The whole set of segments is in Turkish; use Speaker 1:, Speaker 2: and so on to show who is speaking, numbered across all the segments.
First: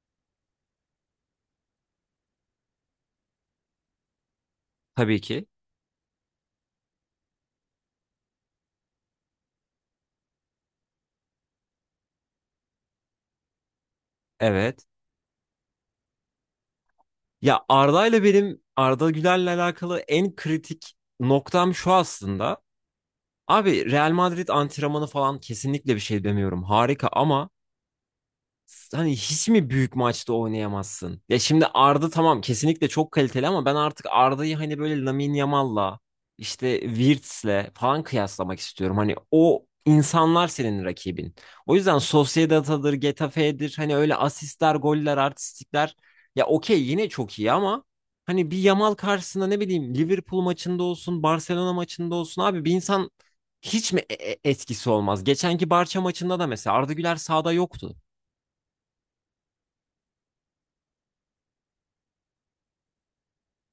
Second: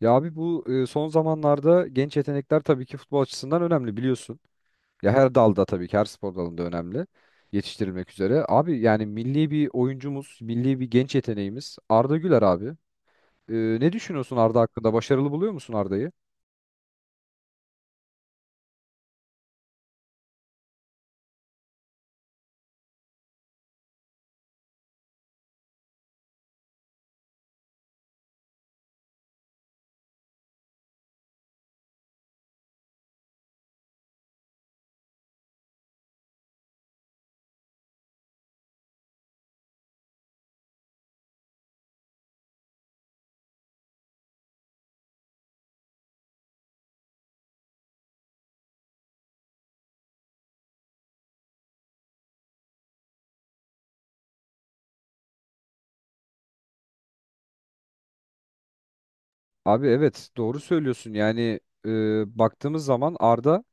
Speaker 1: Ya abi bu son zamanlarda genç yetenekler tabii ki futbol açısından önemli biliyorsun. Ya
Speaker 2: Tabii
Speaker 1: her
Speaker 2: ki.
Speaker 1: dalda tabii ki her spor dalında önemli yetiştirilmek üzere. Abi yani milli bir oyuncumuz, milli bir genç yeteneğimiz Arda Güler abi. E, Ne düşünüyorsun Arda
Speaker 2: Evet.
Speaker 1: hakkında? Başarılı buluyor musun Arda'yı?
Speaker 2: Ya Arda'yla benim Arda Güler'le alakalı en kritik noktam şu aslında. Abi Real Madrid antrenmanı falan kesinlikle bir şey demiyorum. Harika ama hani hiç mi büyük maçta oynayamazsın? Ya şimdi Arda tamam, kesinlikle çok kaliteli ama ben artık Arda'yı hani böyle Lamine Yamal'la işte Wirtz'le falan kıyaslamak istiyorum. Hani o insanlar senin rakibin. O yüzden Sociedad'adır, Getafe'dir hani öyle asistler, goller, artistikler ya okey yine çok iyi ama hani bir Yamal karşısında ne bileyim, Liverpool maçında olsun, Barcelona maçında olsun abi bir insan hiç mi etkisi olmaz? Geçenki Barça maçında da mesela Arda Güler sahada yoktu.
Speaker 1: Abi evet doğru söylüyorsun. Yani baktığımız zaman Arda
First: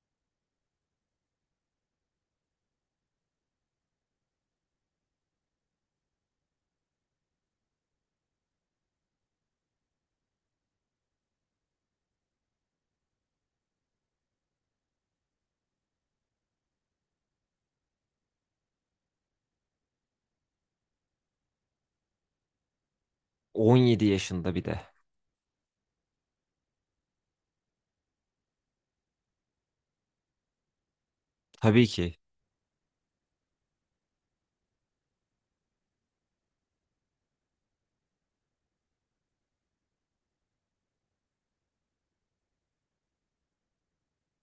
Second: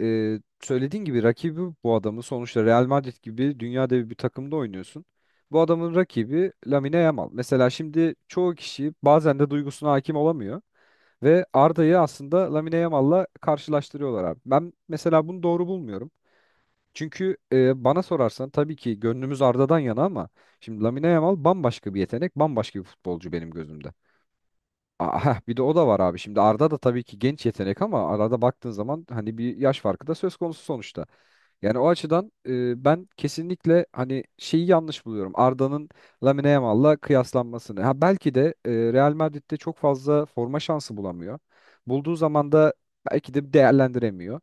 Speaker 1: söylediğin gibi rakibi bu adamın sonuçta Real Madrid gibi dünya devi bir takımda oynuyorsun. Bu adamın rakibi Lamine Yamal. Mesela şimdi çoğu kişi bazen de duygusuna hakim olamıyor ve Arda'yı aslında Lamine Yamal'la karşılaştırıyorlar abi. Ben mesela bunu doğru bulmuyorum. Çünkü bana sorarsan tabii ki gönlümüz Arda'dan yana ama şimdi Lamine Yamal bambaşka bir yetenek, bambaşka bir futbolcu benim gözümde.
Speaker 2: 17 yaşında bir de.
Speaker 1: Aa, heh, bir de o da var abi. Şimdi Arda da tabii ki genç yetenek ama arada baktığın zaman hani bir yaş farkı da söz konusu sonuçta. Yani
Speaker 2: Tabii
Speaker 1: o
Speaker 2: ki.
Speaker 1: açıdan ben kesinlikle hani şeyi yanlış buluyorum. Arda'nın Lamine Yamal'la kıyaslanmasını. Ha belki de Real Madrid'de çok fazla forma şansı bulamıyor. Bulduğu zaman da belki de değerlendiremiyor.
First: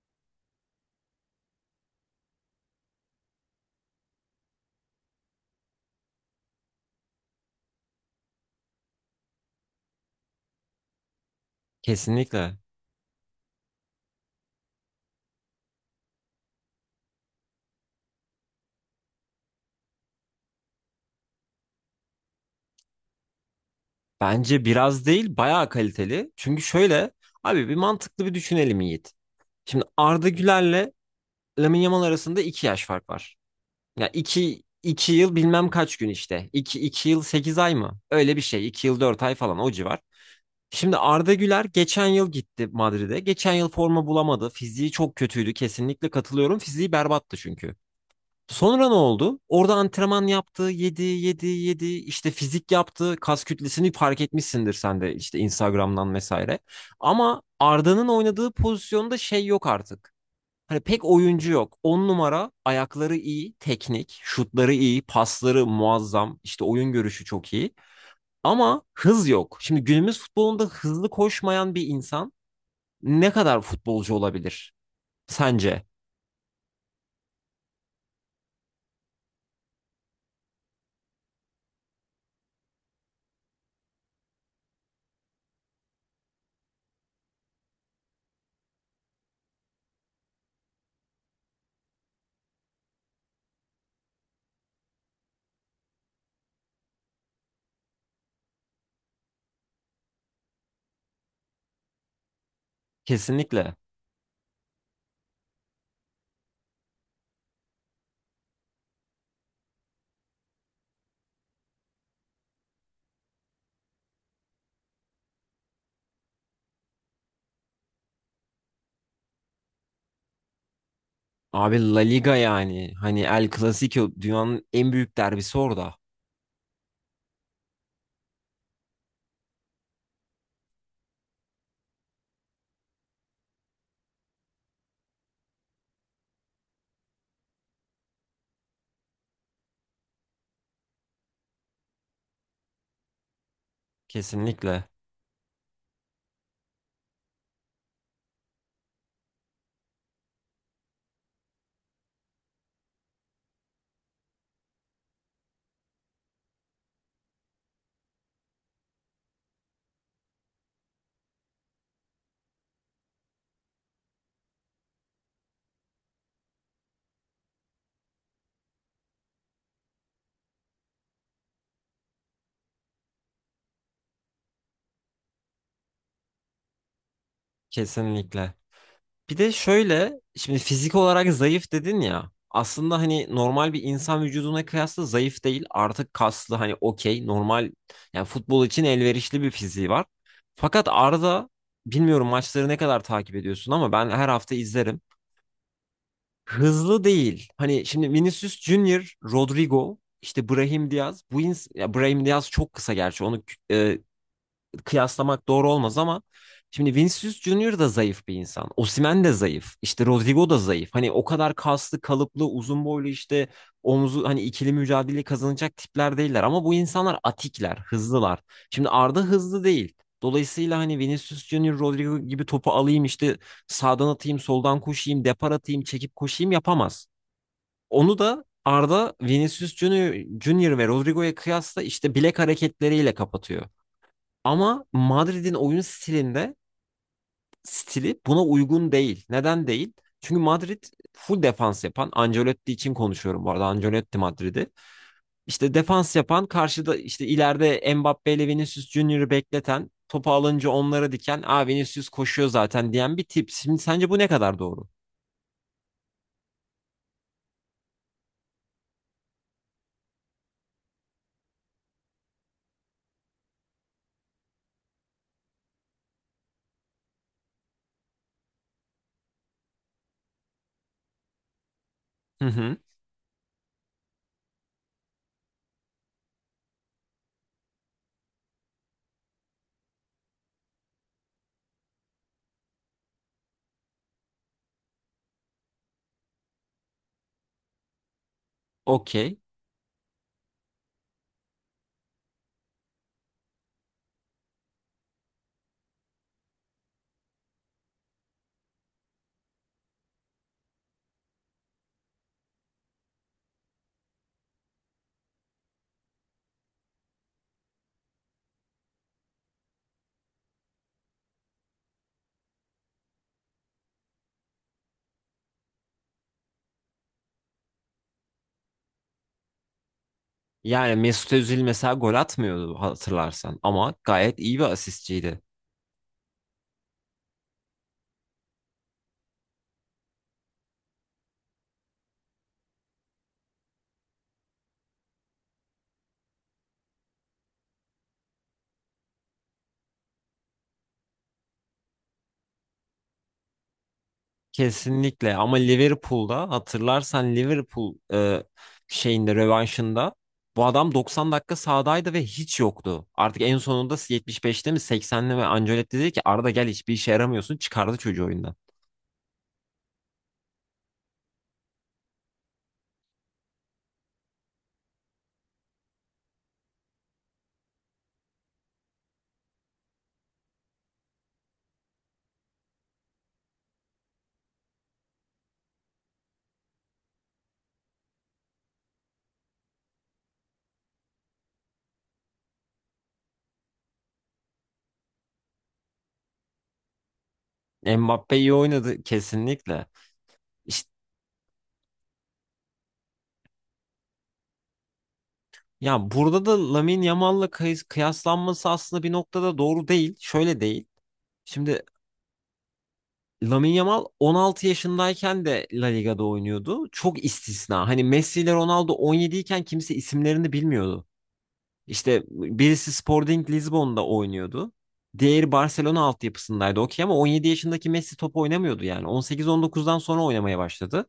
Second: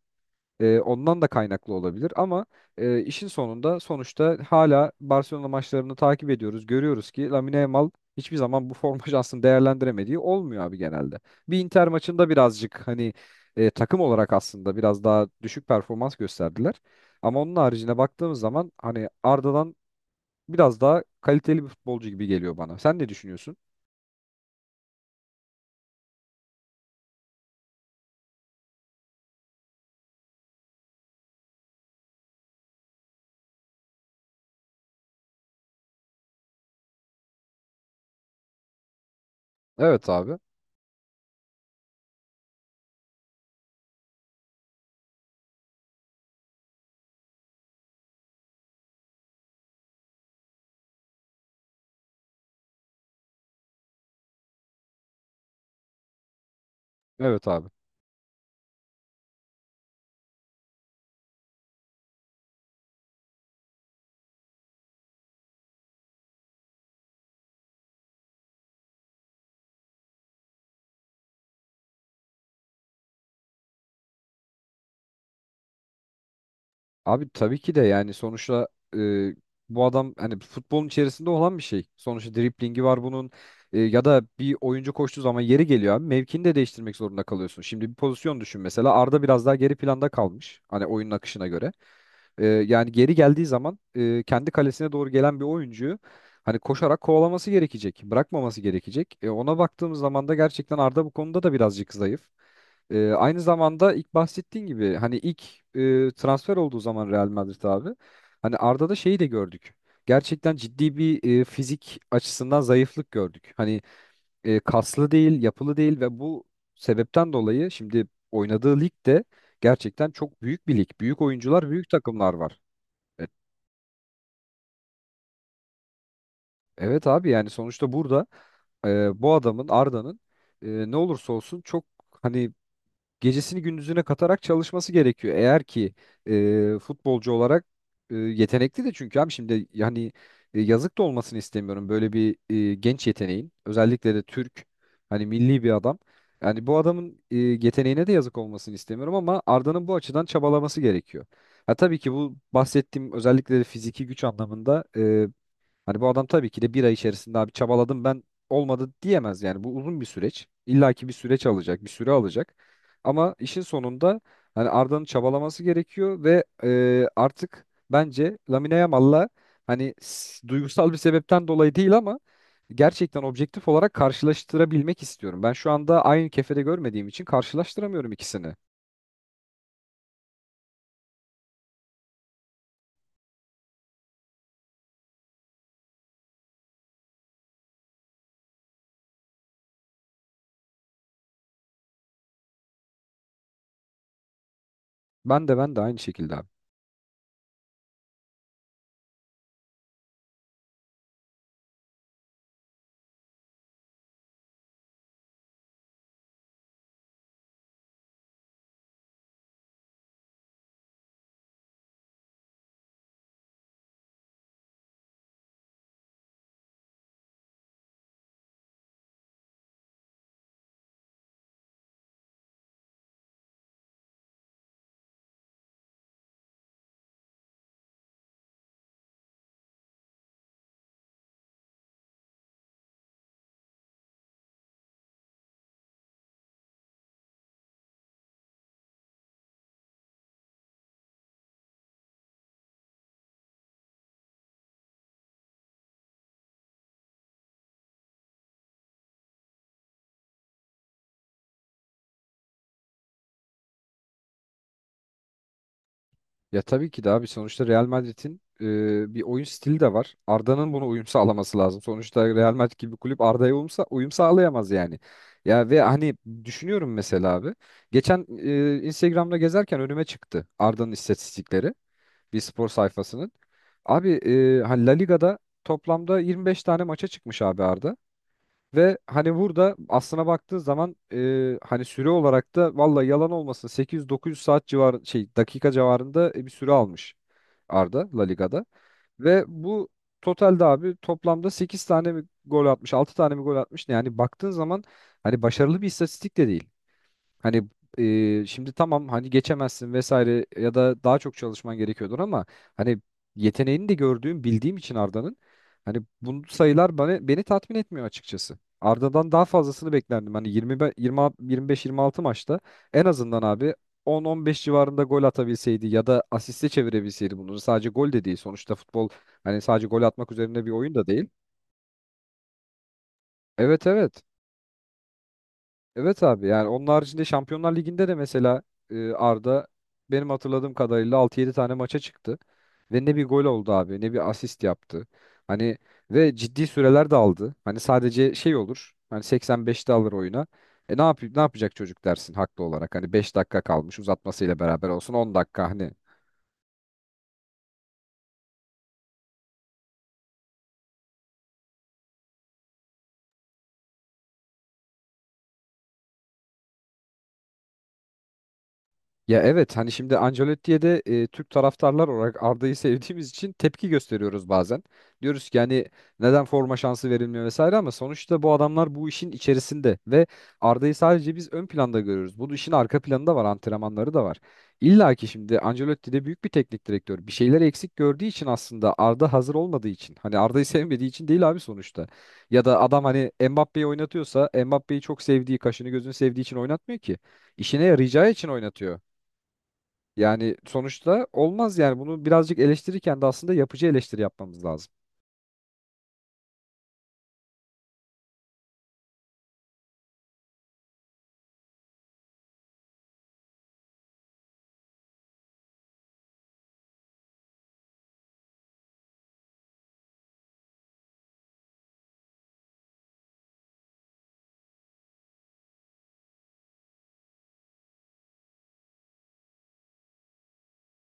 Speaker 1: Ondan da kaynaklı olabilir ama işin sonunda sonuçta hala Barcelona maçlarını takip ediyoruz. Görüyoruz ki Lamine Yamal hiçbir zaman bu forma şansını değerlendiremediği olmuyor abi genelde. Bir Inter maçında
Speaker 2: Kesinlikle.
Speaker 1: birazcık hani takım olarak aslında biraz daha düşük performans gösterdiler. Ama onun haricine baktığımız zaman hani Arda'dan biraz daha kaliteli bir futbolcu gibi geliyor bana. Sen ne düşünüyorsun?
Speaker 2: Bence biraz değil, bayağı kaliteli. Çünkü şöyle, abi bir mantıklı bir düşünelim Yiğit. Şimdi Arda Güler'le Lamine Yamal arasında 2 yaş fark var. Ya iki yıl bilmem kaç gün işte. 2 iki yıl 8 ay mı? Öyle bir şey. 2 yıl 4 ay falan o civar.
Speaker 1: Evet abi.
Speaker 2: Şimdi Arda Güler geçen yıl gitti Madrid'e. Geçen yıl forma bulamadı. Fiziği çok kötüydü. Kesinlikle katılıyorum. Fiziği berbattı çünkü. Sonra ne oldu? Orada antrenman yaptı, yedi, yedi, yedi. İşte fizik yaptı, kas kütlesini fark etmişsindir sen de işte Instagram'dan vesaire. Ama
Speaker 1: Evet abi.
Speaker 2: Arda'nın oynadığı pozisyonda şey yok artık. Hani pek oyuncu yok. 10 numara, ayakları iyi, teknik, şutları iyi, pasları muazzam, işte oyun görüşü çok iyi. Ama hız yok. Şimdi günümüz futbolunda hızlı koşmayan bir insan ne kadar futbolcu olabilir sence?
Speaker 1: Abi tabii ki de yani sonuçta e, bu adam hani futbolun içerisinde olan bir şey. Sonuçta driplingi var bunun. Ya da bir oyuncu koştuğu zaman yeri geliyor abi mevkini de değiştirmek zorunda kalıyorsun. Şimdi bir pozisyon düşün mesela Arda biraz daha geri planda kalmış hani oyunun akışına göre. Yani geri geldiği zaman kendi kalesine doğru gelen bir oyuncuyu hani koşarak kovalaması gerekecek, bırakmaması gerekecek. Ona baktığımız zaman da gerçekten Arda bu konuda da birazcık zayıf. Aynı
Speaker 2: Kesinlikle.
Speaker 1: zamanda ilk bahsettiğin gibi hani ilk transfer olduğu zaman Real Madrid abi hani Arda'da şeyi de gördük. Gerçekten ciddi bir fizik açısından zayıflık gördük. Hani kaslı değil, yapılı değil ve bu sebepten dolayı şimdi oynadığı lig de gerçekten çok büyük bir lig. Büyük oyuncular,
Speaker 2: Abi
Speaker 1: büyük
Speaker 2: La
Speaker 1: takımlar
Speaker 2: Liga
Speaker 1: var.
Speaker 2: yani. Hani
Speaker 1: E,
Speaker 2: El Clasico dünyanın en büyük derbisi orada.
Speaker 1: evet abi yani sonuçta burada bu adamın Arda'nın ne olursa olsun çok hani gecesini gündüzüne katarak çalışması gerekiyor. Eğer ki futbolcu olarak yetenekli de çünkü abi şimdi yani yazık da olmasını istemiyorum böyle bir genç yeteneğin özellikle de Türk
Speaker 2: Kesinlikle.
Speaker 1: hani milli bir adam. Yani bu adamın yeteneğine de yazık olmasını istemiyorum ama Arda'nın bu açıdan çabalaması gerekiyor. Ha tabii ki bu bahsettiğim özellikle de fiziki güç anlamında hani bu adam tabii ki de bir ay içerisinde abi çabaladım ben olmadı diyemez yani. Bu uzun bir süreç. İlla ki bir süreç alacak, bir süre alacak. Ama işin sonunda hani Arda'nın çabalaması gerekiyor ve artık bence Lamine Yamal'la hani duygusal bir sebepten dolayı değil ama gerçekten objektif olarak karşılaştırabilmek istiyorum. Ben şu anda aynı kefede görmediğim için karşılaştıramıyorum
Speaker 2: Kesinlikle.
Speaker 1: ikisini.
Speaker 2: Bir de şöyle, şimdi fizik olarak zayıf dedin ya. Aslında hani normal bir insan vücuduna kıyasla zayıf değil. Artık kaslı, hani okey normal, yani futbol için elverişli bir fiziği var. Fakat Arda, bilmiyorum maçları ne kadar takip ediyorsun ama ben her hafta izlerim,
Speaker 1: Ben de ben de aynı şekilde abi.
Speaker 2: hızlı değil. Hani şimdi Vinicius Junior, Rodrigo, işte Brahim Diaz. Bu ins ya Brahim Diaz çok kısa gerçi. Onu e, kıyaslamak doğru olmaz ama şimdi Vinicius Junior da zayıf bir insan. Osimhen de zayıf. İşte Rodrigo da zayıf. Hani o kadar kaslı, kalıplı, uzun boylu işte omuzu hani ikili mücadele kazanacak tipler değiller ama bu insanlar atikler, hızlılar. Şimdi Arda hızlı değil. Dolayısıyla hani Vinicius Junior, Rodrigo gibi topu alayım işte sağdan atayım, soldan koşayım, depar atayım, çekip koşayım yapamaz. Onu da Arda Vinicius Junior, Junior ve Rodrigo'ya kıyasla işte bilek hareketleriyle kapatıyor. Ama Madrid'in oyun stilinde stili buna uygun değil. Neden değil? Çünkü Madrid full defans yapan, Ancelotti için konuşuyorum bu arada, Ancelotti Madrid'i. İşte defans yapan, karşıda işte ileride Mbappe ile Vinicius Junior'ı bekleten, topu alınca onlara diken, "Aa, Vinicius koşuyor zaten." diyen bir tip. Şimdi sence bu ne kadar doğru?
Speaker 1: Ya tabii ki de abi sonuçta Real Madrid'in bir oyun stili de var. Arda'nın buna uyum sağlaması lazım. Sonuçta Real Madrid gibi bir kulüp Arda'ya uyum sağlayamaz yani. Ya ve hani düşünüyorum mesela abi. Geçen Instagram'da gezerken önüme çıktı Arda'nın istatistikleri. Bir
Speaker 2: Hı
Speaker 1: spor
Speaker 2: hı.
Speaker 1: sayfasının. Abi hani La Liga'da toplamda 25 tane maça çıkmış abi Arda. Ve hani burada aslına baktığın zaman hani süre olarak da valla yalan olmasın 800-900 saat civar şey dakika civarında bir süre almış. Arda La Liga'da.
Speaker 2: Okey.
Speaker 1: Ve bu totalde abi toplamda 8 tane mi gol atmış, 6 tane mi gol atmış ne? Yani baktığın zaman hani başarılı bir istatistik de değil. Hani şimdi tamam hani geçemezsin vesaire ya da daha çok çalışman gerekiyordur ama hani yeteneğini de gördüğüm bildiğim için Arda'nın hani bu sayılar beni tatmin etmiyor açıkçası. Arda'dan daha fazlasını beklerdim. Hani 20, 25-26 maçta en azından abi 10-15 civarında gol atabilseydi ya da asiste çevirebilseydi bunları sadece gol de değil. Sonuçta futbol hani sadece gol atmak üzerine bir oyun
Speaker 2: Yani
Speaker 1: da değil.
Speaker 2: Mesut Özil mesela gol atmıyordu hatırlarsan
Speaker 1: Evet,
Speaker 2: ama
Speaker 1: evet.
Speaker 2: gayet iyi bir asistçiydi.
Speaker 1: Evet abi yani onun haricinde Şampiyonlar Ligi'nde de mesela Arda benim hatırladığım kadarıyla altı yedi tane maça çıktı. Ve ne bir gol oldu abi ne bir asist yaptı. Hani ve ciddi süreler de aldı. Hani sadece şey olur. Hani 85'te alır oyuna. E ne yapıyor ne yapacak çocuk dersin haklı olarak. Hani 5 dakika kalmış uzatmasıyla beraber olsun 10
Speaker 2: Kesinlikle ama
Speaker 1: dakika hani.
Speaker 2: Liverpool'da hatırlarsan Liverpool şeyinde, rövanşında bu adam 90 dakika sahadaydı ve hiç yoktu. Artık en sonunda 75'te mi seksenli mi, Ancelotti dedi ki Arda gel hiçbir işe yaramıyorsun, çıkardı çocuğu oyundan.
Speaker 1: Ya evet hani şimdi Ancelotti'ye de Türk taraftarlar olarak Arda'yı sevdiğimiz için tepki gösteriyoruz bazen. Diyoruz ki yani neden forma şansı verilmiyor vesaire ama sonuçta bu adamlar bu işin içerisinde ve Arda'yı sadece biz ön planda görüyoruz. Bu işin arka planı da var, antrenmanları da var. İlla ki şimdi Ancelotti de büyük bir teknik direktör. Bir şeyler eksik gördüğü için aslında Arda hazır olmadığı için. Hani Arda'yı sevmediği için değil abi sonuçta. Ya da adam hani Mbappé'yi oynatıyorsa Mbappé'yi çok sevdiği, kaşını gözünü sevdiği için oynatmıyor ki. İşine yarayacağı
Speaker 2: Mbappe
Speaker 1: için
Speaker 2: iyi
Speaker 1: oynatıyor.
Speaker 2: oynadı kesinlikle.
Speaker 1: Yani
Speaker 2: İşte
Speaker 1: sonuçta olmaz yani bunu birazcık eleştirirken de aslında yapıcı eleştiri yapmamız lazım.
Speaker 2: ya burada da Lamine Yamal'la kıyaslanması aslında bir noktada doğru değil. Şöyle değil. Şimdi Lamine Yamal 16 yaşındayken de La Liga'da oynuyordu. Çok istisna. Hani Messi ile Ronaldo 17 iken kimse isimlerini bilmiyordu. İşte birisi Sporting Lisbon'da oynuyordu. Diğeri Barcelona altyapısındaydı, okey, ama 17 yaşındaki Messi top oynamıyordu yani. 18-19'dan sonra oynamaya başladı.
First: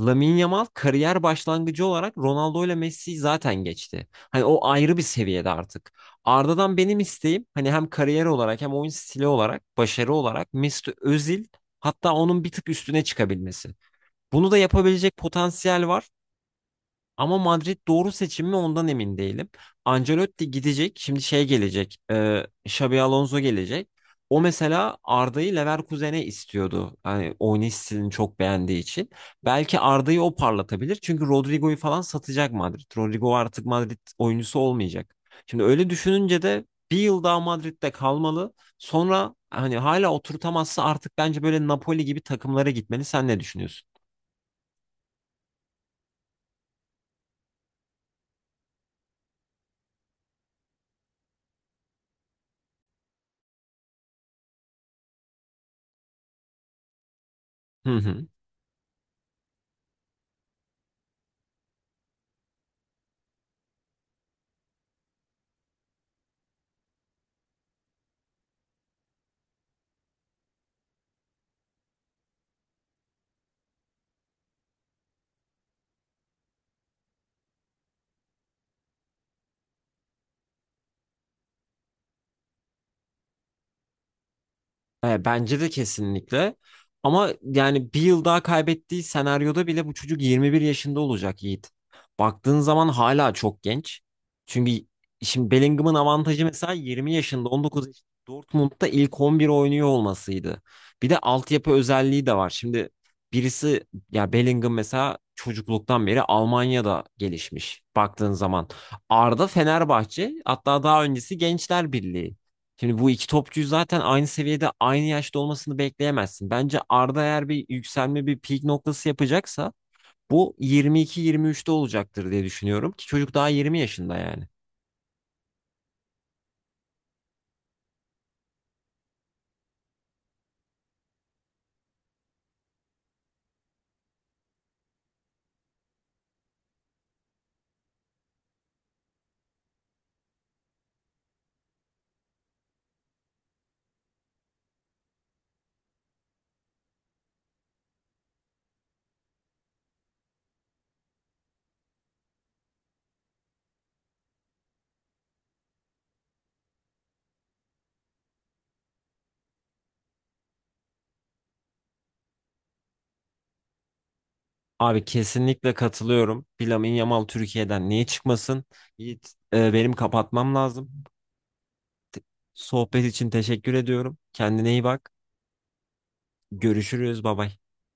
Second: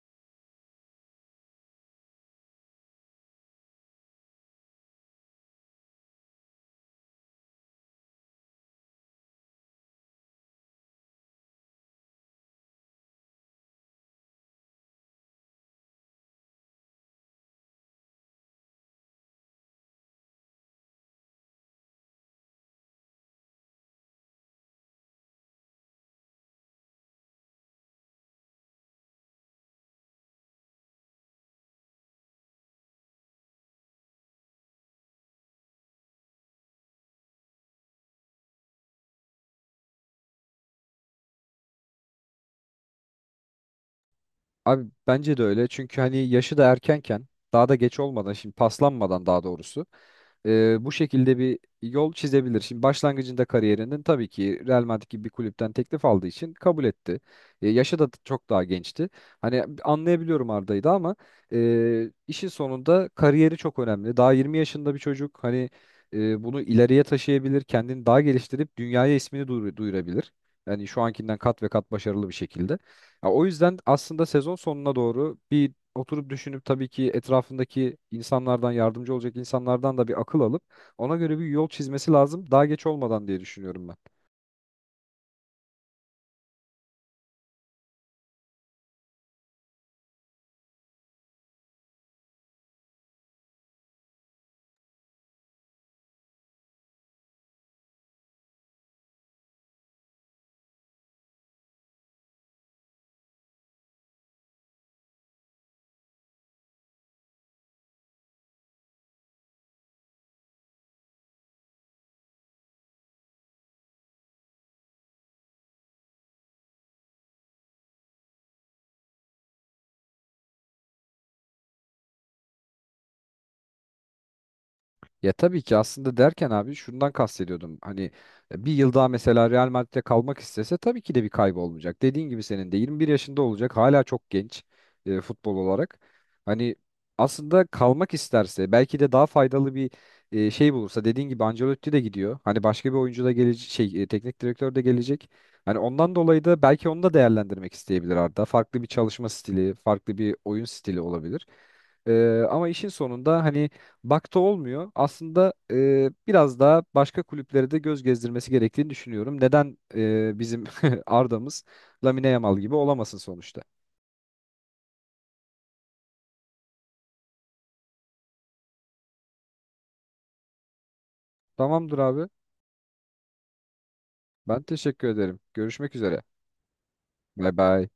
Speaker 2: Lamine Yamal kariyer başlangıcı olarak Ronaldo ile Messi'yi zaten geçti. Hani o ayrı bir seviyede artık. Arda'dan benim isteğim hani hem kariyer olarak hem oyun stili olarak, başarı olarak Mesut Özil, hatta onun bir tık üstüne çıkabilmesi. Bunu da yapabilecek potansiyel var. Ama Madrid doğru seçim mi ondan emin değilim. Ancelotti gidecek. Şimdi şey gelecek. E, Xabi Alonso gelecek. O mesela Arda'yı Leverkusen'e istiyordu. Hani oynayış stilini çok beğendiği için. Belki Arda'yı o parlatabilir. Çünkü Rodrigo'yu falan satacak Madrid. Rodrigo artık Madrid oyuncusu olmayacak. Şimdi öyle düşününce de bir yıl daha Madrid'de kalmalı. Sonra hani hala oturtamazsa artık bence böyle Napoli gibi takımlara gitmeli. Sen ne düşünüyorsun?
Speaker 1: Abi bence de öyle çünkü hani yaşı da erkenken daha da geç olmadan şimdi paslanmadan daha doğrusu bu şekilde bir yol çizebilir. Şimdi başlangıcında kariyerinin tabii ki Real Madrid gibi bir kulüpten teklif aldığı için kabul etti.
Speaker 2: Hı
Speaker 1: Yaşı da
Speaker 2: hı.
Speaker 1: çok daha gençti. Hani anlayabiliyorum Arda'yı da ama işin sonunda kariyeri çok önemli. Daha 20 yaşında bir çocuk hani bunu ileriye taşıyabilir, kendini daha geliştirip dünyaya ismini duyurabilir. Yani şu ankinden kat ve kat başarılı bir şekilde. Ya o yüzden aslında sezon sonuna doğru bir oturup düşünüp tabii ki etrafındaki insanlardan yardımcı olacak insanlardan da bir akıl alıp ona göre bir yol çizmesi lazım daha geç olmadan diye düşünüyorum ben.
Speaker 2: E, bence de kesinlikle. Ama yani bir yıl daha kaybettiği senaryoda bile bu çocuk 21 yaşında olacak Yiğit. Baktığın zaman hala çok genç. Çünkü şimdi Bellingham'ın avantajı mesela 20 yaşında, 19 yaşında Dortmund'da ilk 11 oynuyor olmasıydı. Bir de altyapı özelliği de var. Şimdi birisi, ya Bellingham mesela çocukluktan beri Almanya'da gelişmiş baktığın zaman. Arda Fenerbahçe, hatta daha öncesi Gençler Birliği. Şimdi bu iki topçuyu zaten aynı seviyede aynı yaşta olmasını bekleyemezsin. Bence Arda eğer bir yükselme, bir peak noktası yapacaksa bu 22-23'te olacaktır diye düşünüyorum ki çocuk daha 20 yaşında yani.
Speaker 1: Ya tabii ki aslında derken abi şundan kastediyordum. Hani bir yıl daha mesela Real Madrid'de kalmak istese tabii ki de bir kaybı olmayacak. Dediğin gibi senin de 21 yaşında olacak. Hala çok genç futbol olarak. Hani aslında kalmak isterse belki de daha faydalı bir şey bulursa dediğin gibi Ancelotti de gidiyor. Hani başka bir oyuncu da gelecek şey teknik direktör de gelecek. Hani ondan dolayı da belki onu da değerlendirmek isteyebilir Arda. Farklı bir çalışma stili, farklı bir oyun stili olabilir. Ama işin sonunda hani bakta olmuyor. Aslında biraz daha başka kulüplere de göz gezdirmesi gerektiğini düşünüyorum. Neden bizim Arda'mız Lamine Yamal gibi olamasın sonuçta?
Speaker 2: Abi kesinlikle katılıyorum. Bir Lamine Yamal Türkiye'den niye çıkmasın? Yiğit, benim kapatmam lazım.
Speaker 1: Tamamdır abi.
Speaker 2: Sohbet için teşekkür ediyorum.
Speaker 1: Ben
Speaker 2: Kendine iyi
Speaker 1: teşekkür
Speaker 2: bak.
Speaker 1: ederim. Görüşmek üzere.
Speaker 2: Görüşürüz. Bay
Speaker 1: Bay
Speaker 2: bay.
Speaker 1: bay.